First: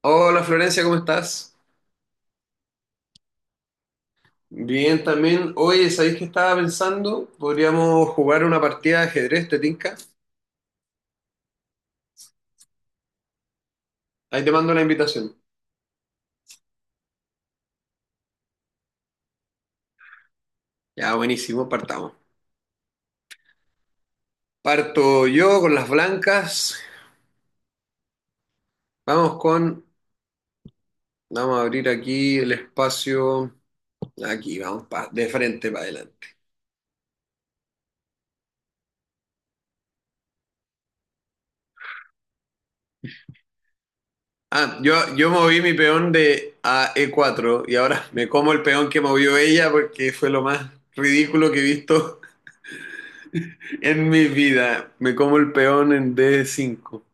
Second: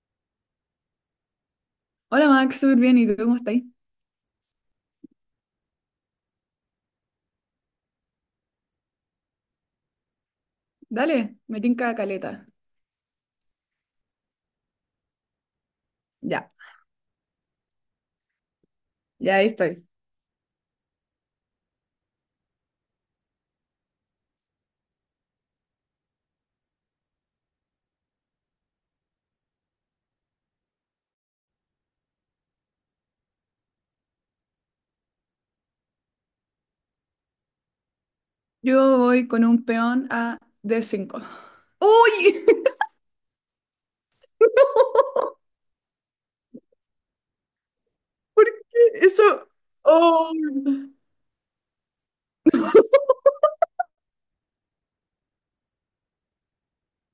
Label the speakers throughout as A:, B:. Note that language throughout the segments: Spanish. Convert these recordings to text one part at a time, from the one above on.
A: Hola Florencia, ¿cómo estás?
B: Hola Max, súper bien. ¿Y tú cómo estáis?
A: Bien también. Oye, ¿sabéis que estaba pensando? Podríamos jugar una partida de ajedrez, ¿te tinca?
B: Dale, me tinca caleta.
A: Ahí te mando la invitación.
B: Ya, ya ahí estoy.
A: Ya, buenísimo, partamos. Parto yo con las blancas. Vamos con... vamos a abrir aquí el espacio. Aquí, vamos, de frente para adelante.
B: Yo voy con un peón a D5. ¡Uy!
A: Yo moví mi peón de a E4 y ahora me
B: ¿Por
A: como el peón que
B: qué
A: movió
B: eso?
A: ella porque fue
B: ¡Oh!
A: lo más ridículo que he visto en mi vida. Me como el peón en d cinco.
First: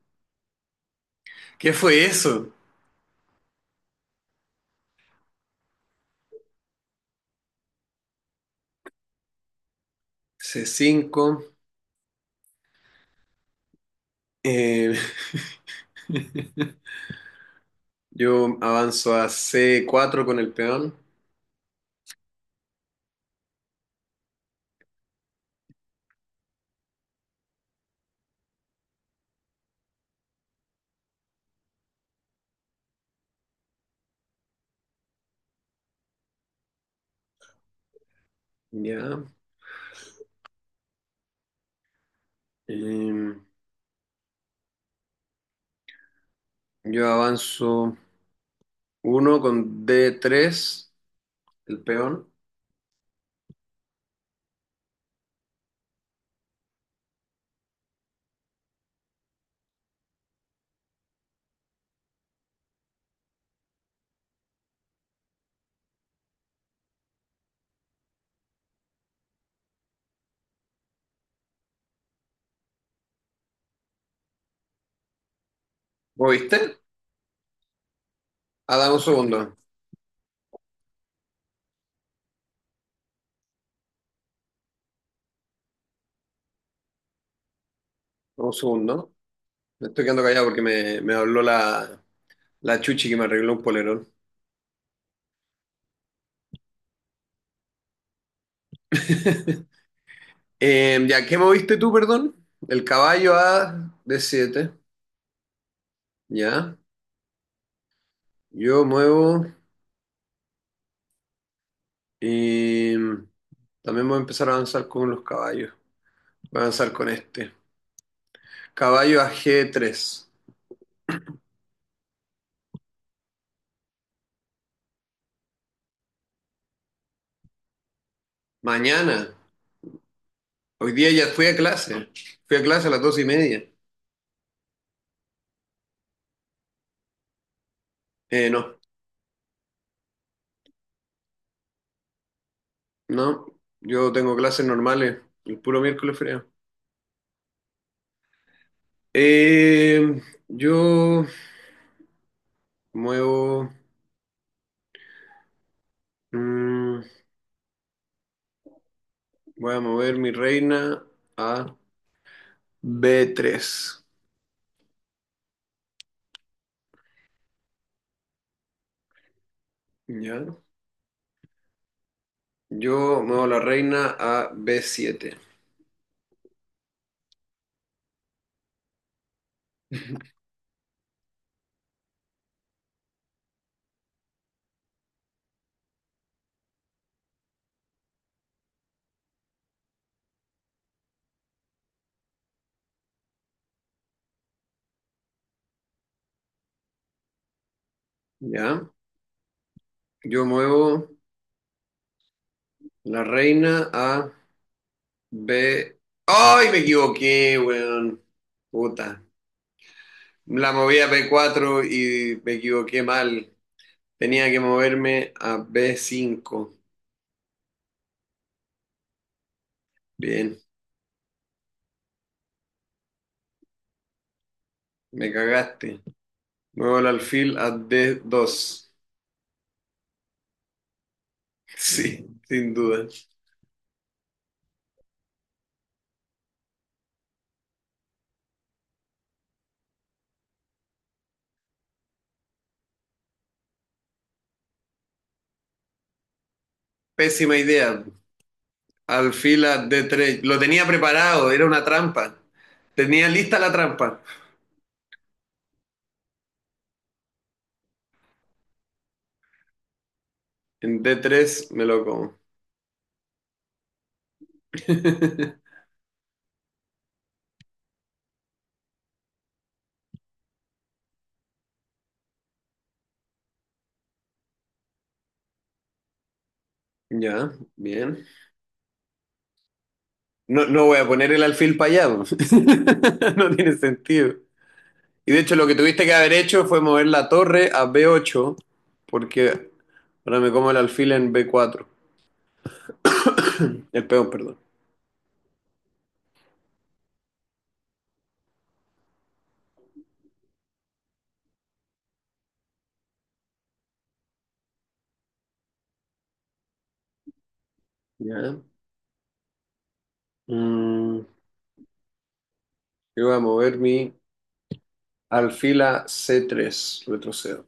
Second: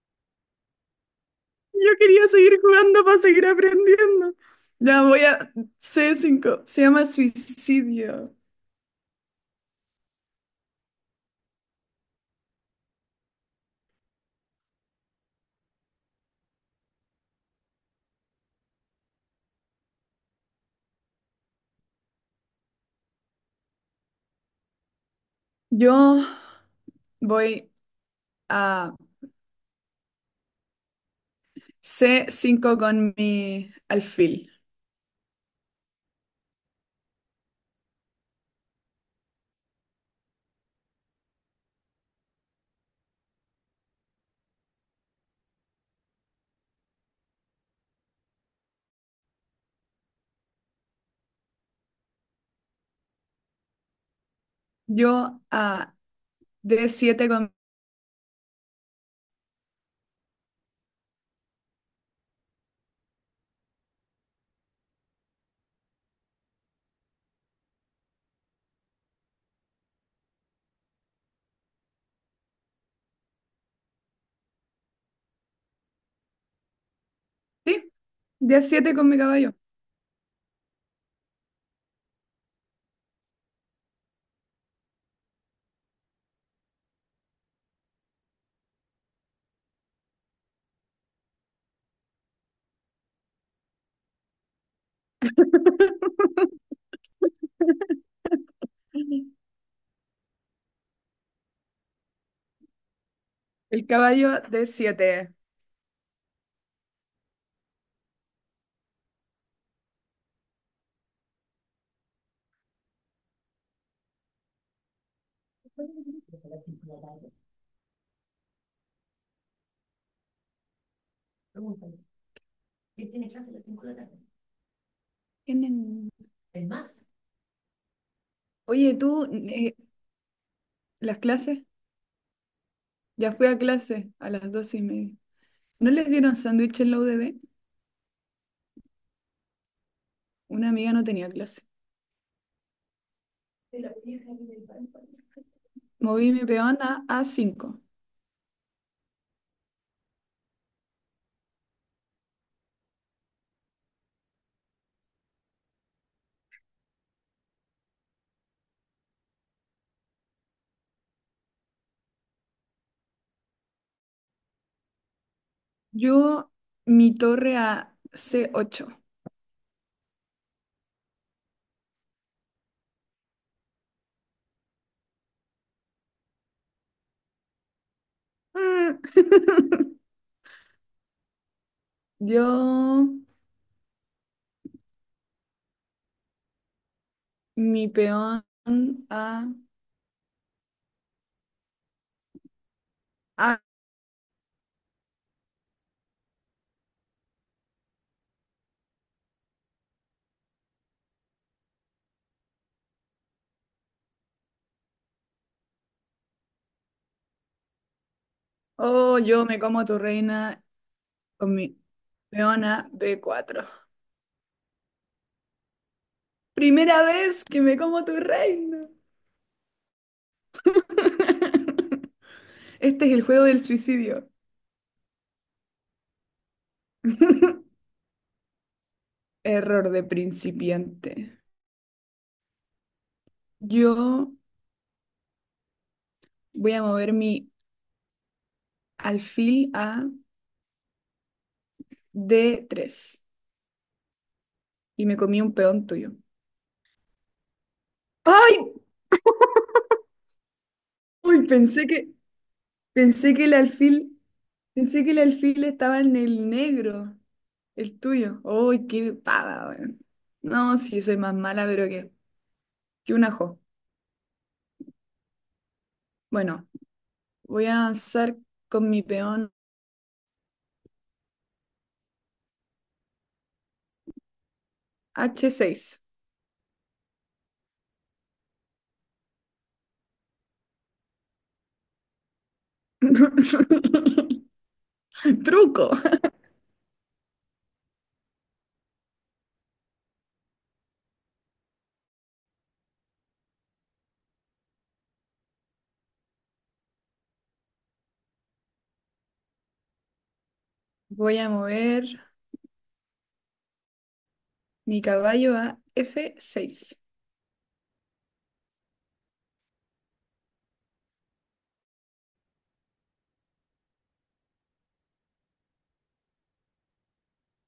A: ¿Qué
B: Yo
A: fue
B: quería
A: eso?
B: seguir jugando para seguir aprendiendo. Ya voy a C5. Se llama suicidio.
A: C5. eh, yo avanzo a C4 con el peón.
B: Yo voy a C5 con mi alfil.
A: Ya. Eh, yo avanzo uno con D3, el peón.
B: Yo a D7 con.
A: ¿Lo viste?
B: Sí,
A: Ah, dame
B: D7
A: un
B: con mi
A: segundo.
B: caballo.
A: Dame un segundo. Me estoy quedando callado porque me habló la chuchi que me arregló un polerón. Ya, ¿qué moviste tú, perdón? El caballo
B: El
A: a
B: caballo de
A: D7.
B: siete.
A: Ya. Yo muevo. eh, También voy a empezar a avanzar con los caballos. Voy a avanzar con este. Caballo a G3.
B: Tienen- Oye, tú,
A: Mañana. Hoy día
B: las
A: ya fui a
B: clases,
A: clase. Fui a clase a las dos y
B: ya fui a
A: media.
B: clase a las 12:30. ¿No les dieron sándwich en la UDD?
A: No,
B: Una amiga no tenía clase.
A: no. Yo tengo clases normales. El puro miércoles
B: Moví mi
A: frío.
B: peón a A5.
A: Yo muevo. mm, voy a mover mi reina a B3.
B: Yo, mi torre a C8.
A: ¿Ya? Yo muevo la reina a B7.
B: Mm. Yo, mi peón a, a.
A: ¿Ya? Yo muevo la reina a B. ¡Ay, me equivoqué, weón!
B: Oh,
A: Puta.
B: yo me como a tu reina
A: La moví a b
B: con mi
A: cuatro y me
B: peón a
A: equivoqué
B: b
A: mal.
B: cuatro.
A: Tenía que moverme a b cinco.
B: Primera vez que me como tu reina.
A: Bien,
B: Este es el juego del suicidio.
A: me cagaste. Muevo el alfil a d dos.
B: Error de principiante.
A: Sí, sin duda.
B: Yo voy a mover mi alfil a D3 y me comí un peón tuyo.
A: Pésima idea.
B: ¡Ay!
A: Alfil a d tres. Lo tenía
B: Uy,
A: preparado, era una trampa. Tenía
B: pensé que el
A: lista la trampa.
B: alfil, pensé que el alfil estaba en el negro, el tuyo. ¡Ay, qué pava, weón! No,
A: En
B: si yo
A: d
B: soy más
A: tres
B: mala,
A: me
B: pero
A: lo
B: que
A: como.
B: que un ajo. Bueno, voy a avanzar con mi peón H6.
A: Ya, bien. No, no voy a poner el alfil para allá. Po. No tiene sentido. Y de
B: El
A: hecho lo que
B: Truco.
A: tuviste que haber hecho fue mover la torre a b ocho, porque ahora me como el alfil en b cuatro. El peón, perdón.
B: Voy a mover mi caballo a F6.
A: Ya. Mm, yo voy a mover mi alfil a c tres, retrocedo.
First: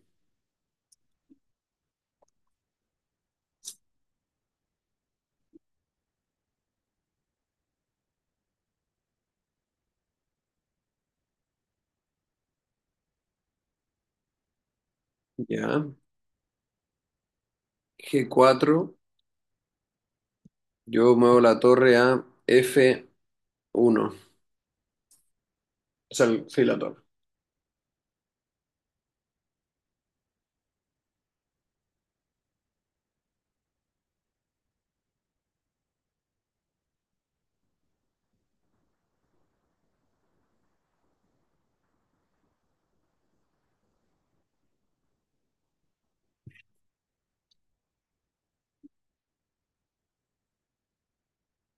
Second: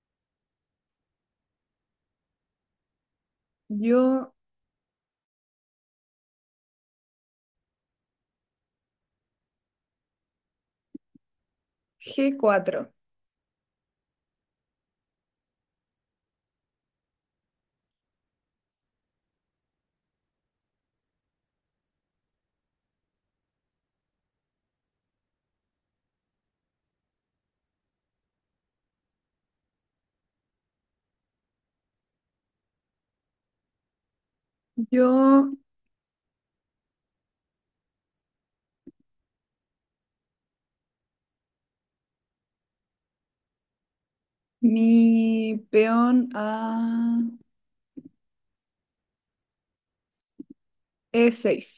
B: Yo G4.
A: Ya. G cuatro. Yo muevo la torre a f uno. O sea, el- sí, la torre.
B: Yo mi peón a E6.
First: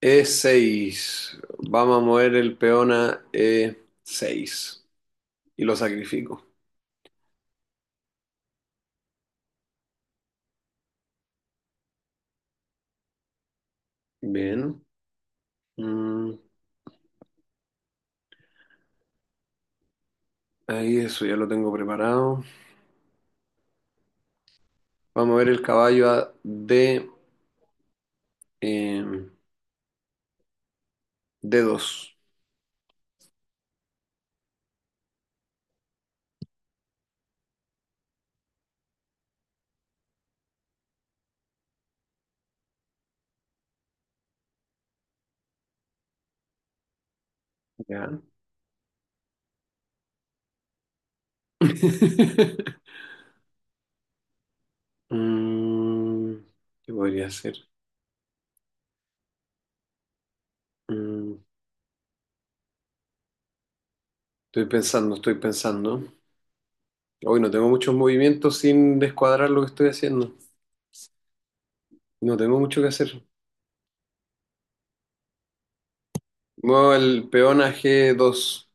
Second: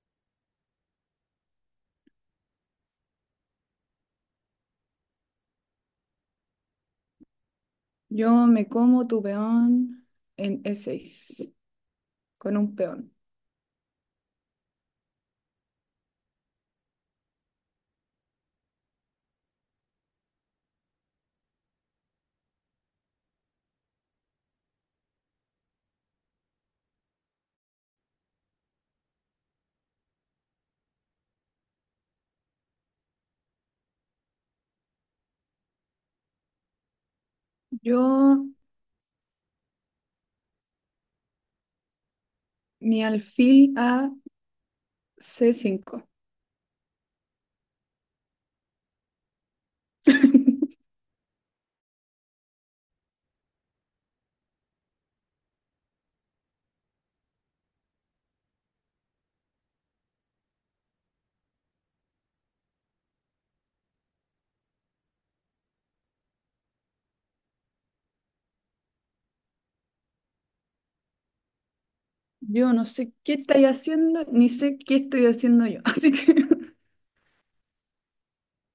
A: E seis. Vamos a mover el peón a e seis. Y lo sacrifico.
B: Yo me como tu peón en E6 con un peón.
A: Bien. Mm, ahí eso ya lo tengo preparado. Vamos a ver el caballo a D, eh, D2.
B: Yo mi alfil a C5.
A: Ya. Mm, ¿qué podría hacer? Mm, estoy pensando. Hoy no tengo muchos movimientos sin descuadrar lo que estoy haciendo. No tengo
B: Yo
A: mucho
B: no
A: que
B: sé
A: hacer.
B: qué estáis haciendo, ni sé qué estoy haciendo yo. Así que
A: Muevo el peón a g dos.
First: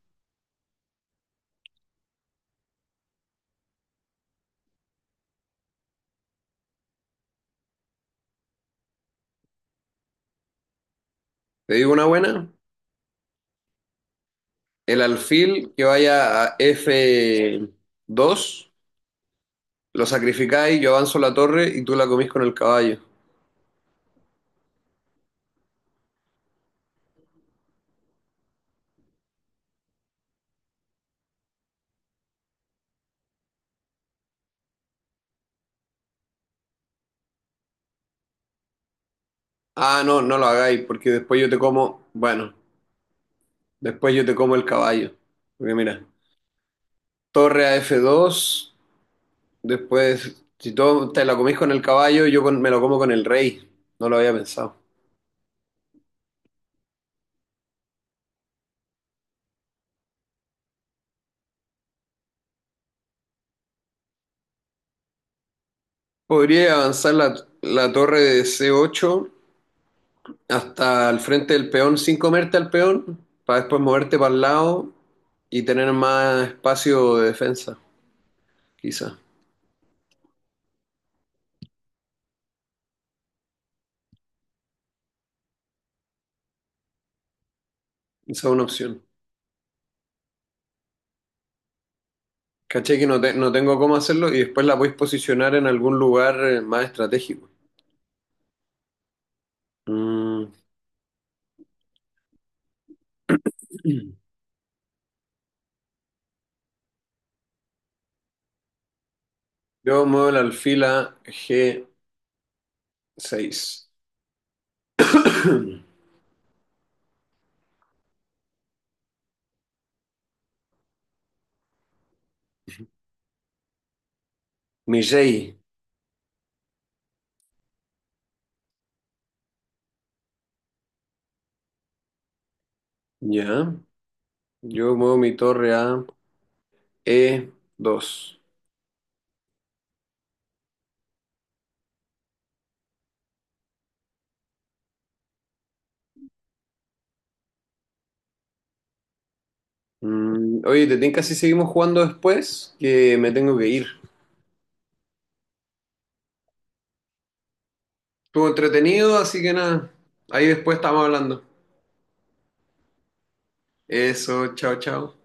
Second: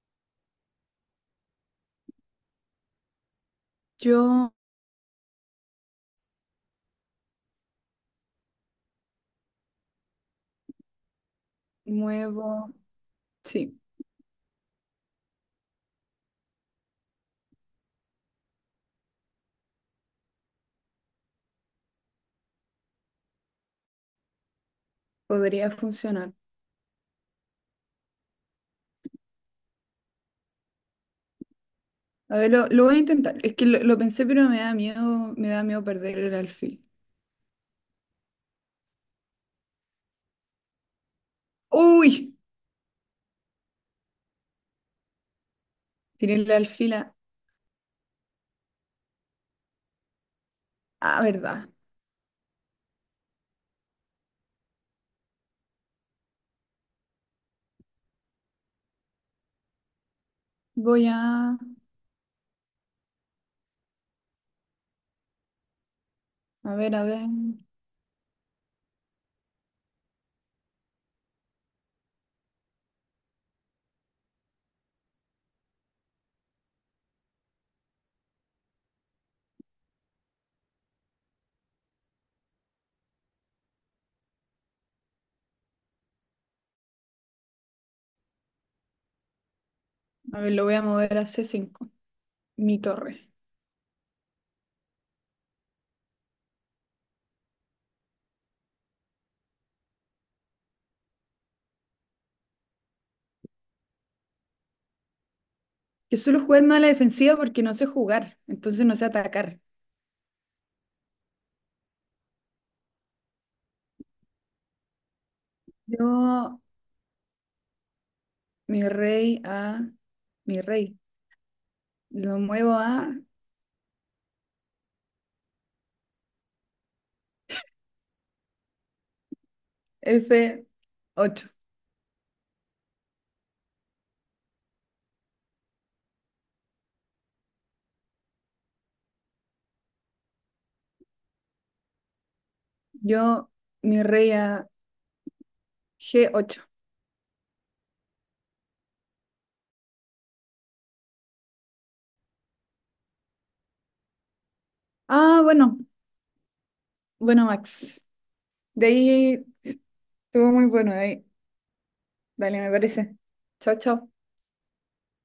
B: yo
A: ¿Te digo una buena?
B: muevo, sí,
A: El alfil que vaya a f dos. Lo sacrificáis, yo avanzo la torre y tú la comís con el caballo.
B: podría funcionar. A ver, lo voy a intentar. Es que lo pensé, pero me da miedo perder el alfil.
A: Ah, no, no lo hagáis, porque después yo te como.
B: ¡Uy!
A: Bueno, después yo te como el caballo. Porque mira,
B: Tiré el alfil a.
A: torre a F2, después, si tú
B: Ah,
A: te la comís
B: verdad.
A: con el caballo, yo me lo como con el rey. No lo había pensado.
B: Voy a.
A: Podría
B: A ver, a
A: avanzar
B: ver.
A: la torre de C8 hasta el frente del peón sin comerte al peón, para después moverte para el lado y tener más espacio de defensa, quizá. Esa es una opción.
B: A ver, lo voy a mover a C5. Mi
A: Caché que no,
B: torre.
A: no tengo cómo hacerlo y después la podéis posicionar en algún lugar más estratégico. Mm.
B: Que suelo jugar más a la defensiva porque no sé jugar. Entonces no sé atacar.
A: Yo muevo el alfil a G6.
B: Yo, mi rey a. Mi rey. Lo muevo a
A: Mi rey.
B: F8.
A: Ya. Yo muevo mi torre a E2.
B: Yo, mi rey a G8.
A: Mm, oye, ¿te tinca si seguimos jugando después? Que me tengo que ir.
B: Ah, bueno. Bueno, Max.
A: Estuvo
B: De
A: entretenido, así
B: ahí
A: que nada. Ahí
B: Estuvo muy
A: después
B: bueno,
A: estamos
B: Dai.
A: hablando.
B: Dale, me parece. Chao, chao.
A: Eso, chao, chao.